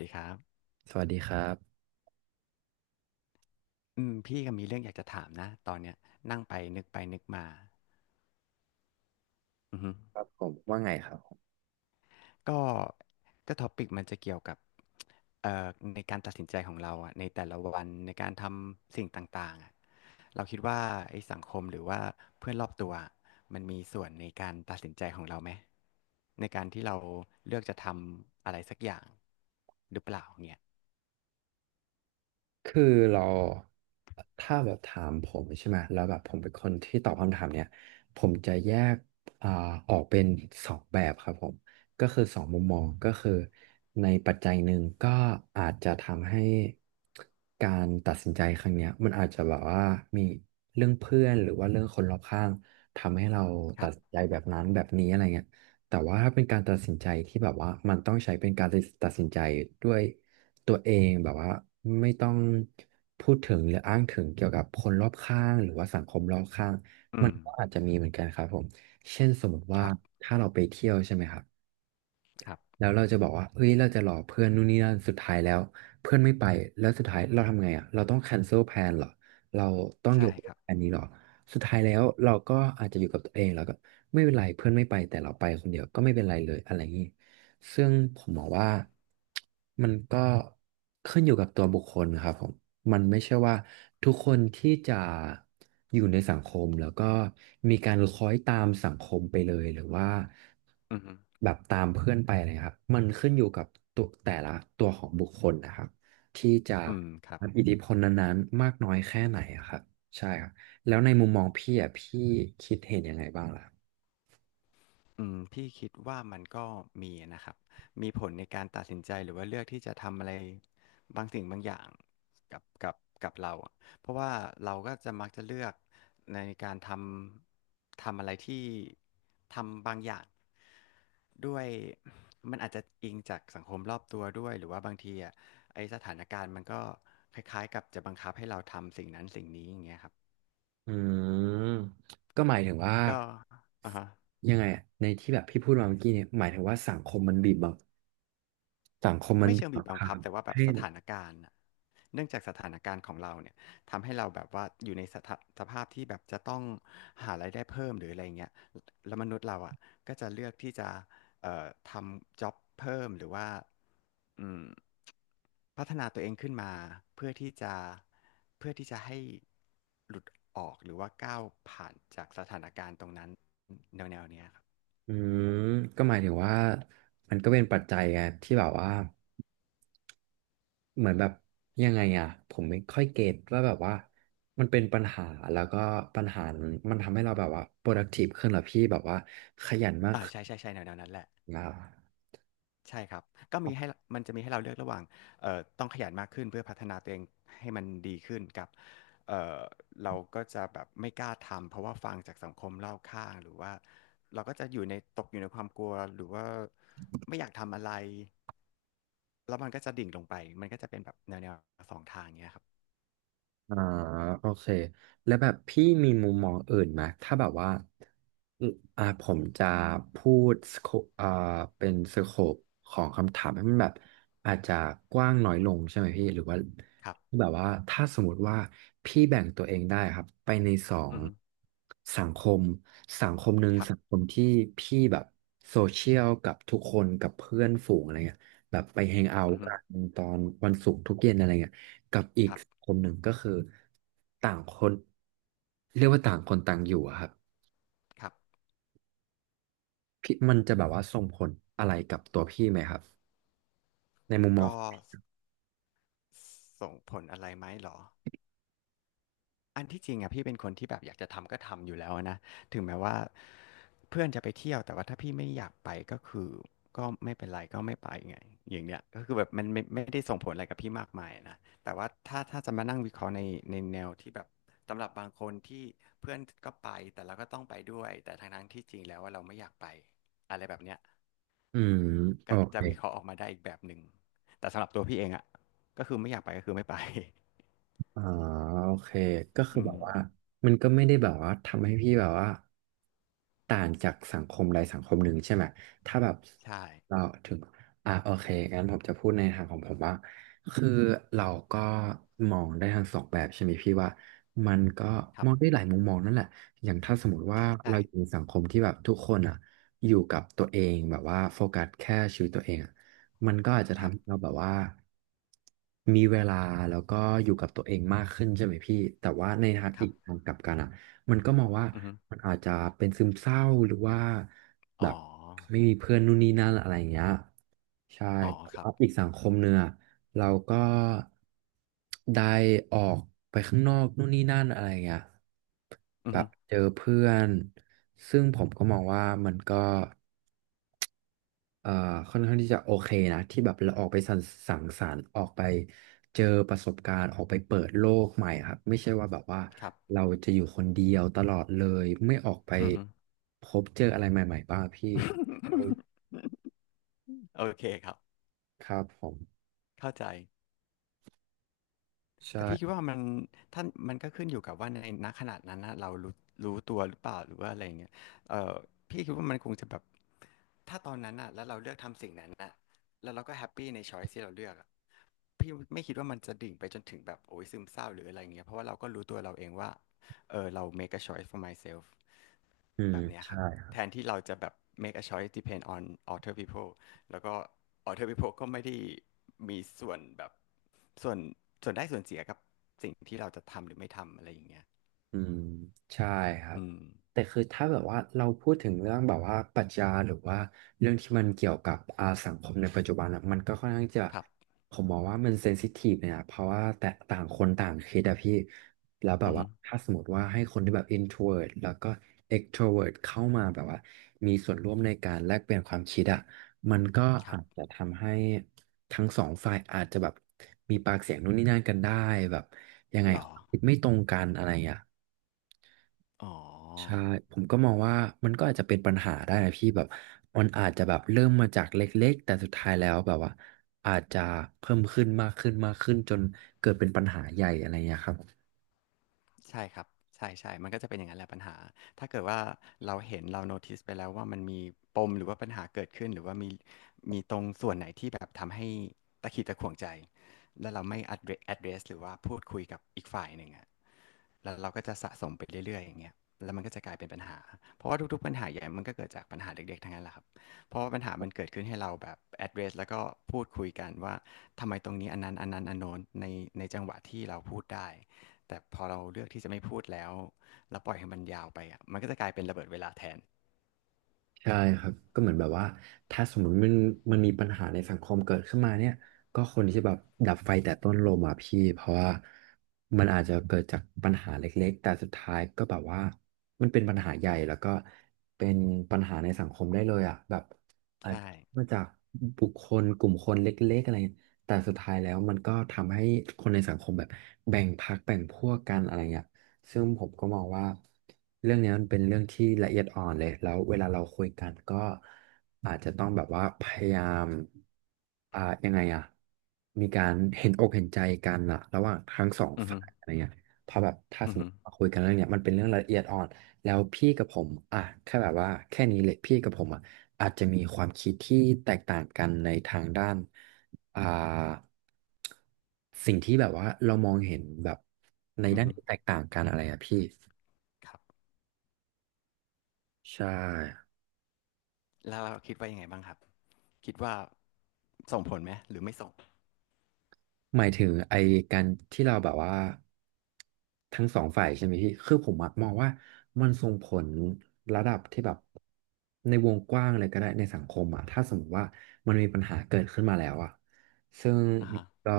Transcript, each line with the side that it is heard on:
left: ดีครับ
right: สวัสดีครับ
left: อืมพี่ก็มีเรื่องอยากจะถามนะตอนเนี้ยนั่งไปนึกไปนึกมาอือฮึ
right: ครับผมว่าไงครับ
left: ก็ก็ท็อปิกมันจะเกี่ยวกับเอ่อในการตัดสินใจของเราอ่ะในแต่ละวันในการทำสิ่งต่างๆอ่ะเราคิดว่าไอ้สังคมหรือว่าเพื่อนรอบตัวอะมันมีส่วนในการตัดสินใจของเราไหมในการที่เราเลือกจะทำอะไรสักอย่างหรือเปล่าเนี่ย
right: คือเราถ้าแบบถามผมใช่ไหมแล้วแบบผมเป็นคนที่ตอบคำถามเนี้ยผมจะแยกอ่าออกเป็นสองแบบครับผมก็คือสองมุมมองก็คือในปัจจัยหนึ่งก็อาจจะทำให้การตัดสินใจครั้งเนี้ยมันอาจจะแบบว่ามีเรื่องเพื่อนหรือว่าเรื่องคนรอบข้างทำให้เรา
left: ค
right: ตั
left: รั
right: ดสิน
left: บ
right: ใจแบบนั้นแบบนี้อะไรเงี้ยแต่ว่าถ้าเป็นการตัดสินใจที่แบบว่ามันต้องใช้เป็นการตัดสินใจด้วย ตัวเองแบบว่าไม่ต้องพูดถึงหรืออ้างถึงเกี่ยวกับคนรอบข้างหรือว่าสังคมรอบข้าง
left: อื
right: มั
left: ม
right: นก็อาจจะมีเหมือนกันครับผมเช่นสมมติว่า
left: ครับ
right: ถ้าเราไปเที่ยวใช่ไหมครับ
left: ครับ
right: แล้วเราจะบอกว่าเฮ้ยเราจะหลอกเพื่อนนู่นนี่นั่นสุดท้ายแล้วเพื่อนไม่ไปแล้วสุดท้ายเราทำไงอ่ะเราต้องแคนเซิลแพลนเหรอเราต้องย
left: ใช่
right: กเลิ
left: ค
right: ก
left: รับ
right: แพลนนี้เหรอสุดท้ายแล้วเราก็อาจจะอยู่กับตัวเองแล้วก็ไม่เป็นไรเพื่อนไม่ไปแต่เราไปคนเดียวก็ไม่เป็นไรเลยอะไรอย่างนี้ซึ่งผมมองว่ามันก็ขึ้นอยู่กับตัวบุคคลครับผม มันไม่ใช่ว่าทุกคนที่จะอยู่ในสังคมแล้วก็มีการคล้อยตามสังคมไปเลยหรือว่า
left: อือฮึ
right: แบบตามเพื่อนไปอะไรครับมันขึ้นอยู่กับตัวแต่ละตัวของบุคคลนะครับที่จะ
left: อืมครับ
right: รับอิทธิพลนั้นๆมากน้อยแค่ไหนอะครับใช่ครับแล้วในมุมมองพี่อ่ะพี่คิดเห็นยังไงบ้างล่ะ
left: อืมพี่คิดว่ามันก็มีนะครับ มีผลในการตัดสินใจหรือว่าเลือกที่จะทำอะไรบางสิ่งบางอย่างกับกับเราอะเพราะว่าเราก็จะมักจะเลือกในการทำอะไรที่ทำบางอย่างด้วยมันอาจจะอิงจากสังคมรอบตัวด้วยหรือว่าบางทีอ่ะไอสถานการณ์มันก็คล้ายๆกับจะบังคับให้เราทำสิ่งนั้นสิ่งนี้อย่างเงี้ยครับ
right: อืมก็หมายถึงว่า
left: ก็อ่าฮะ
right: ยังไงอะในที่แบบพี่พูดมาเมื่อกี้เนี่ยหมายถึงว่าสังคมมันบีบบัง สังคมมัน
left: ไม่
right: มี
left: เชิง
right: ส
left: บีบ
right: งค
left: บัง
right: รา
left: คับ
right: ม
left: แต่ว่าแบบ
right: ให้
left: ส
right: เหร
left: ถานการณ์น่ะเนื่องจากสถานการณ์ของเราเนี่ยทำให้เราแบบว่าอยู่ในสถาสภาพที่แบบจะต้องหารายได้เพิ่มหรืออะไรเงี้ยแล้วมนุษย์เราอ่ะก็จะเลือกที่จะทำจ็อบเพิ่มหรือว่าอืมพัฒนาตัวเองขึ้นมาเพื่อที่จะเพื่อที่จะให้หลุดออกหรือว่าก้าวผ่านจากสถานการณ์ตรงนั้นแนวเนี้ยครับ
right: ออืม ก็หมายถึงว่ามันก็เป็นปัจจัยไงที่แบบว่าเหมือนแบบยังไงอ่ะผมไม่ค่อยเก็ตว่าแบบว่ามันเป็นปัญหาแล้วก็ปัญหานั้นมันทำให้เราแบบว่า productive ขึ้นเหรอพี่แบบว่าขยันมาก
left: อ่า
right: ขึ้น
left: ใช่ใช่ใช่แนวนั้นแหละ
right: นะ
left: ใช่ครับก็มีให้มันจะมีให้เราเลือกระหว่างต้องขยันมากขึ้นเพื่อพัฒนาตัวเองให้มันดีขึ้นกับเอ่อเราก็จะแบบไม่กล้าทำเพราะว่าฟังจากสังคมรอบข้างหรือว่าเราก็จะอยู่ในตกอยู่ในความกลัวหรือว่าไม่อยากทำอะไรแล้วมันก็จะดิ่งลงไปมันก็จะเป็นแบบแนวสองทางเนี้ยครับ
right: อ่าโอเคแล้วแบบพี่มีมุมมองอื่นไหมถ้าแบบว่าอมผมจะพูดสโคอ่าเป็นสโคปของคำถามให้มันแบบอาจจะกว้างน้อยลงใช่ไหมพี่หรือว่า
left: ครับ
right: แบบว่าถ้าสมมติว่าพี่แบ่งตัวเองได้ครับไปในสอ
left: อื
right: ง
left: อฮึ
right: สังคมหนึ่ง
left: ครับ
right: สังคมที่พี่แบบโซเชียลกับทุกคนกับเพื่อนฝูงอะไรเงี้ยแบบไปแฮงเอา
left: อื
right: ท์
left: อฮึ
right: กันตอนวันศุกร์ทุกเย็นอะไรเงี้ย กับอีก
left: ครับ
right: คนหนึ่งก็คือต่างคนเรียกว่าต่างคนต่างอยู่อะครับ
left: ครับ
right: พี่มันจะแบบว่าส่งผลอะไรกับตัวพี่ไหมครับในมุมมอง
left: ก็ส่งผลอะไรไหมเหรอ อันที่จริงอะพี่เป็นคนที่แบบอยากจะทำก็ทำอยู่แล้วนะถึงแม้ว่าเพื่อนจะไปเที่ยวแต่ว่าถ้าพี่ไม่อยากไปก็คือก็ไม่เป็นไรก็ไม่ไปไงอย่างเนี้ยก็คือแบบมันไม่ได้ส่งผลอะไรกับพี่มากมายนะแต่ว่าถ้าจะมานั่งวิเคราะห์ในแนวที่แบบสำหรับบางคนที่เพื่อนก็ไปแต่เราก็ต้องไปด้วยแต่ทั้งที่จริงแล้วว่าเราไม่อยากไปอะไรแบบเนี้ย
right: อืมโอ
left: ก็
right: เค
left: จะวิเคราะห์ออกมาได้อีกแบบหนึ่งแต่สำหรับตัวพี่เองอะก็คือไม่อยากไปก็คือไม่ไป
right: อ่าโอเคก็คื
left: อื
right: อแบ
left: ม
right: บว่ามันก็ไม่ได้แบบว่าทำให้พี่แบบว่าต่างจากสังคมใดสังคมหนึ่งใช่ไหมถ้าแบบ
left: ใช่
right: เราถึงโอเคงั้นผมจะพูดในทางของผมว่าคือเราก็มองได้ทั้งสองแบบใช่ไหมพี่ว่ามันก็
left: ครั
right: ม
left: บ
right: องได้หลายมุมมองนั่นแหละอย่างถ้าสมมติว่าเราอยู่ใน
left: ใช่
right: สังคมที่แบบทุกคนอ่ะอยู่กับตัวเองแบบว่าโฟกัสแค่ชีวิตตัวเองอะ มันก็อาจจะ
left: ครั
right: ทำ
left: บ
right: ให้เราแบบว่ามีเวลาแล้วก็อยู่กับตัวเองมากขึ้นใช่ไหมพี่แต่ว่าในทาง
left: ค
right: อี
left: รับ
right: กทางกลับกันอ่ะมันก็มองว่า
left: อือฮึ
right: มันอาจจะเป็นซึมเศร้าหรือว่าแบ
left: อ๋อ
right: บไม่มีเพื่อนนู่นนี่นั่นอะไรอย่างเงี้ยใช่
left: อ๋อ
right: แต่
left: ครั
right: ว่า
left: บ
right: อีกสังคมเนื้อะเราก็ได้ออกไปข้างนอกนู่นนี่นั่นอะไรอย่างเงี้ย
left: อื
right: แบ
left: อฮึ
right: บเจอเพื่อนซึ่งผมก็มองว่ามันก็ เอ่อค่อนข้างที่จะโอเคนะที่แบบเราออกไปสังสรรค์ออกไปเจอประสบการณ์ออกไปเปิดโลกใหม่ครับไม่ใช่ว่าแบบว่า
left: ครับ
right: เราจะอยู่คนเดียวตลอดเลยไม่ออกไป
left: อือฮึ
right: พบเจออะไรใหม่ๆบ้างพี่เรา
left: โอเคครับ
right: ครับผม
left: เข้าใจแต่พี่คิด
right: ใช่
left: ว่ามันท่านมันก็ขึ้นอยู่กับว่าในณขนาดนั้นนะเรารู้ตัวหรือเปล่าหรือว่าอะไรอย่างเงี้ยเออพี่คิดว่ามันคงจะแบบถ้าตอนนั้นน่ะแล้วเราเลือกทำสิ่งนั้นอ่ะแล้วเราก็แฮปปี้ในช้อยที่เราเลือกอะพี่ไม่คิดว่ามันจะดิ่งไปจนถึงแบบโอ้ยซึมเศร้าหรืออะไรอย่างเงี้ยเพราะว่าเราก็รู้ตัวเราเองว่าเออเรา make a choice for myself
right: อืม
left: แบบเนี้ยค
right: ใช่
left: รับแทนที่เราจะแบบ make a choice depend on other people แล้วก็ other people ก็ไม่ได้มีส่วนแบบส่วนส่วนได้ส่วนเสียกับสิ่งที่เราจะทำหรือไม่ทำอะไรอย่างเงี้ย
right: อืมใช่ครั
left: อื
right: บ
left: ม
right: แต่คือถ้าแบบว่าเราพูดถึงเรื่องแบบว่าปรัชญาหรือว่าเรื่องที่มันเกี่ยวกับอาสังคมในปัจจุบันอะมันก็ค่อนข้างจะ
left: ครับ
right: ผมมองว่ามันเซนซิทีฟเนี่ยนะเพราะว่าแต่ต่างคนต่างคิดอะพี่แล้วแบ
left: อื
right: บ
left: อฮึ
right: ว่าถ้าสมมติว่าให้คนที่แบบ introvert แล้วก็ extrovert เข้ามาแบบว่ามีส่วนร่วมในการแลกเปลี่ยนความคิดอะมันก็
left: ครั
right: อา
left: บ
right: จจะทำให้ทั้งสองฝ่ายอาจจะแบบมีปากเสียงนู่นนี่นั่นกันได้แบบยังไง
left: หรอ
right: คิดไม่ตรงกันอะไรอย่างเงี้ย
left: อ๋อ
right: ใช่ผมก็มองว่ามันก็อาจจะเป็นปัญหาได้นะพี่แบบมันอาจจะแบบเริ่มมาจากเล็กๆแต่สุดท้ายแล้วแบบว่าอาจจะเพิ่มขึ้นมากขึ้นมากขึ้นจนเกิดเป็นปัญหาใหญ่อะไรเงี้ยครับ
left: ใช่ครับใช่ใช่มันก็จะเป็นอย่างนั้นแหละปัญหา ถ้าเกิดว่าเราเห็นเราโน้ติสไปแล้วว่ามันมีปมหรือว่าปัญหาเกิดขึ้นหรือว่ามีตรงส่วนไหนที่แบบทำให้ตะขิดตะขวงใจแล้วเราไม่ address หรือว่าพูดคุยกับอีกฝ่ายหนึ่งอะ แล้วเราก็จะสะสมไปเรื่อยๆอย่างเงี้ยแล้วมันก็จะกลายเป็นปัญหาเพราะว่าทุกๆปัญหาใหญ่มันก็เกิดจากปัญหาเด็กๆทั้งนั้นแหละครับเพราะว่าปัญหามันเกิดขึ้นให้เราแบบ address แล้วก็พูดคุยกันว่าทำไมตรงนี้อันนั้นอันโน้นในจังหวะที่เราพูดได้แต่พอเราเลือกที่จะไม่พูดแล้วแล้วปล่อยให้มันยาวไปอ่ะมันก็จะกลายเป็นระเบิดเวลาแทน
right: ใช่ครับก็เหมือนแบบว่าถ้าสมมติมันมีปัญหาในสังคมเกิดขึ้นมาเนี่ยก็คนที่จะแบบดับไฟแต่ต้นลมอ่ะพี่เพราะว่ามันอาจจะเกิดจากปัญหาเล็กๆแต่สุดท้ายก็แบบว่ามันเป็นปัญหาใหญ่แล้วก็เป็นปัญหาในสังคมได้เลยอ่ะแบบอาจ
left: ใช่
right: จะมาจากบุคคลกลุ่มคนเล็กๆอะไรเงี้ยแต่สุดท้ายแล้วมันก็ทำให้คนในสังคมแบบแบ่งพรรคแบ่งพวกกันอะไรเงี้ย ซึ่งผมก็มองว่าเรื่องเนี้ยมันเป็นเรื่องที่ละเอียดอ่อนเลย แล้วเวลาเราคุยกันก็อาจจะต้องแบบว่าพยายามยังไงอะมีการเห็นอกเห็นใจกันอะระหว่างทั้งสอง
left: อือฮึ
right: ฝ่ายอะไรเงี้ยเพราะแบบถ้าส
left: อือ
right: มม
left: ฮึ
right: ติว่าคุยกันเรื่องเนี้ยมันเป็นเรื่องละเอียดอ่อน แล้วพี่กับผมอ่ะแค่แบบว่าแค่นี้เลยพี่กับผมอ่ะอาจจะมีความคิดที่แตกต่างกันในทางด้านอ่าสิ่งที่แบบว่าเรามองเห็นแบบใน
left: อือ
right: ด้าน
left: ฮึ
right: ที่แตกต่างกันอะไรอ่ะพี่
left: ครับ
right: ใช่
left: แล้วเราคิดว่ายังไงบ้างครับคิดว่าส่งผลไหมหรือไม่ส่ง
right: หมายถึงไอ้การที่เราแบบว่าทั้งสองฝ่ายใช่ไหมพี่คือผมอะมองว่ามันส่งผลระดับที่แบบในวงกว้างเลยก็ได้ในสังคมอะถ้าสมมติว่ามันมีปัญหาเกิดขึ้นมาแล้วอะ ซึ่ง
left: อ่าฮะ
right: ก็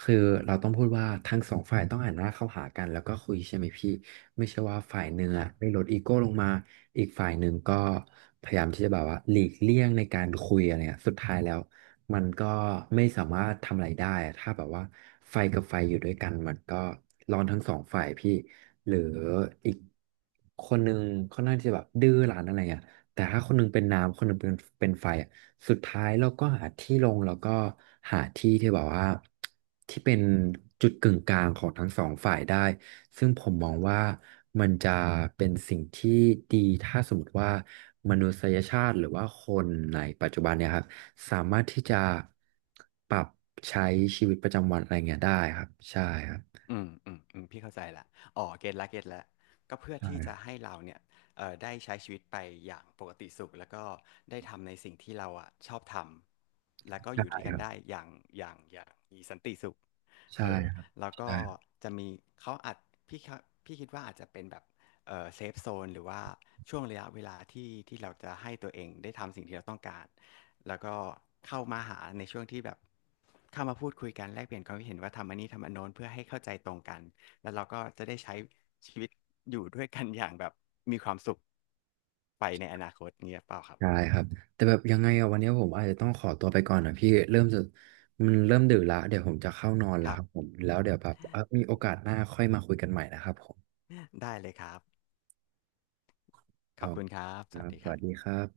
right: คือเราต้องพูดว่าทั้งสองฝ่ายต้องหันหน้าเข้าหากันแล้วก็คุยใช่ไหมพี่ไม่ใช่ว่าฝ่ายหนึ่ง
left: ครั
right: อะ
left: บ
right: ได้ลดอีโก้ลงมาอีกฝ่ายหนึ่งก็พยายามที่จะแบบว่าหลีกเลี่ยงในการคุยอะไรเงี้ยสุดท้ายแล้วมันก็ไม่สามารถทำอะไรได้อะถ้าแบบว่าไฟกับไฟอยู่ด้วยกันมันก็ร้อนทั้งสองฝ่ายพี่หรืออีกคนหนึ่งค่อนข้างที่จะแบบดื้อรั้นอะไรเงี้ยแต่ถ้าคนหนึงเป็นน้ำคนหนึงเป็นไฟอะ สุดท้ายเราก็หาที่ลงแล้วก็หาที่ที่แบบว่าที่เป็นจุดกึ่งกลางของทั้งสองฝ่ายได้ซึ่งผมมองว่ามันจะเป็นสิ่งที่ดีถ้าสมมติว่ามนุษยชาติหรือว่าคนในปัจจุบันเนี่ยครับสามารถที่จะปรับใช้ชีวิตประจำวันอะไรเงี้ยได้ครับใช่ครับ
left: อืมอืมอืมพี่เข้าใจละอ๋อเก็ตละเก็ตละก็เพื่อ
right: ใช่
left: ที่
right: ค
left: จะ
right: รับ
left: ให้เราเนี่ยได้ใช้ชีวิตไปอย่างปกติสุขแล้วก็ได้ทำในสิ่งที่เราอ่ะชอบทำแล้วก็อ
right: ใช่
left: ยู่ด้วยกั
right: ค
left: น
right: รับ
left: ได้อย่างอย่างมีสันติสุข
right: ใช่
left: เออ
right: ครับ
left: แล้วก็จะมีเขาอาจพี่ครับพี่คิดว่าอาจจะเป็นแบบเออเซฟโซนหรือว่าช่วงระยะเวลาที่เราจะให้ตัวเองได้ทำสิ่งที่เราต้องการแล้วก็เข้ามาหาในช่วงที่แบบเข้ามาพูดคุยกันแลกเปลี่ยนความคิดเห็นว่าทำอันนี้ทำอันโน้นเพื่อให้เข้าใจตรงกันแล้วเราก็จะได้ใช้ชีวิตอยู่ด้วยกันอย่างแบบมีความสุขไปในอนาคตเงี้ยเปล่าครับ
right: ได้ครับแต่แบบยังไงอะวันนี้ผมอาจจะต้องขอตัวไปก่อนนะพี่เริ่มจะมันเริ่มดึกละเดี๋ยวผมจะเข้านอนแล้
left: ค
right: ว
left: รั
right: ค
left: บ
right: รับผมแล้วเดี๋ยวแบบมีโอกาสหน้าค่อยมาคุยกันใหม่นะครับผม
left: ได้เลยครับ
right: ค
left: ขอบ
right: รับ
left: คุณครับ
right: ค
left: สวั
right: รั
left: ส
right: บ
left: ดี
right: ส
left: ครั
right: วัส
left: บ
right: ดีครับ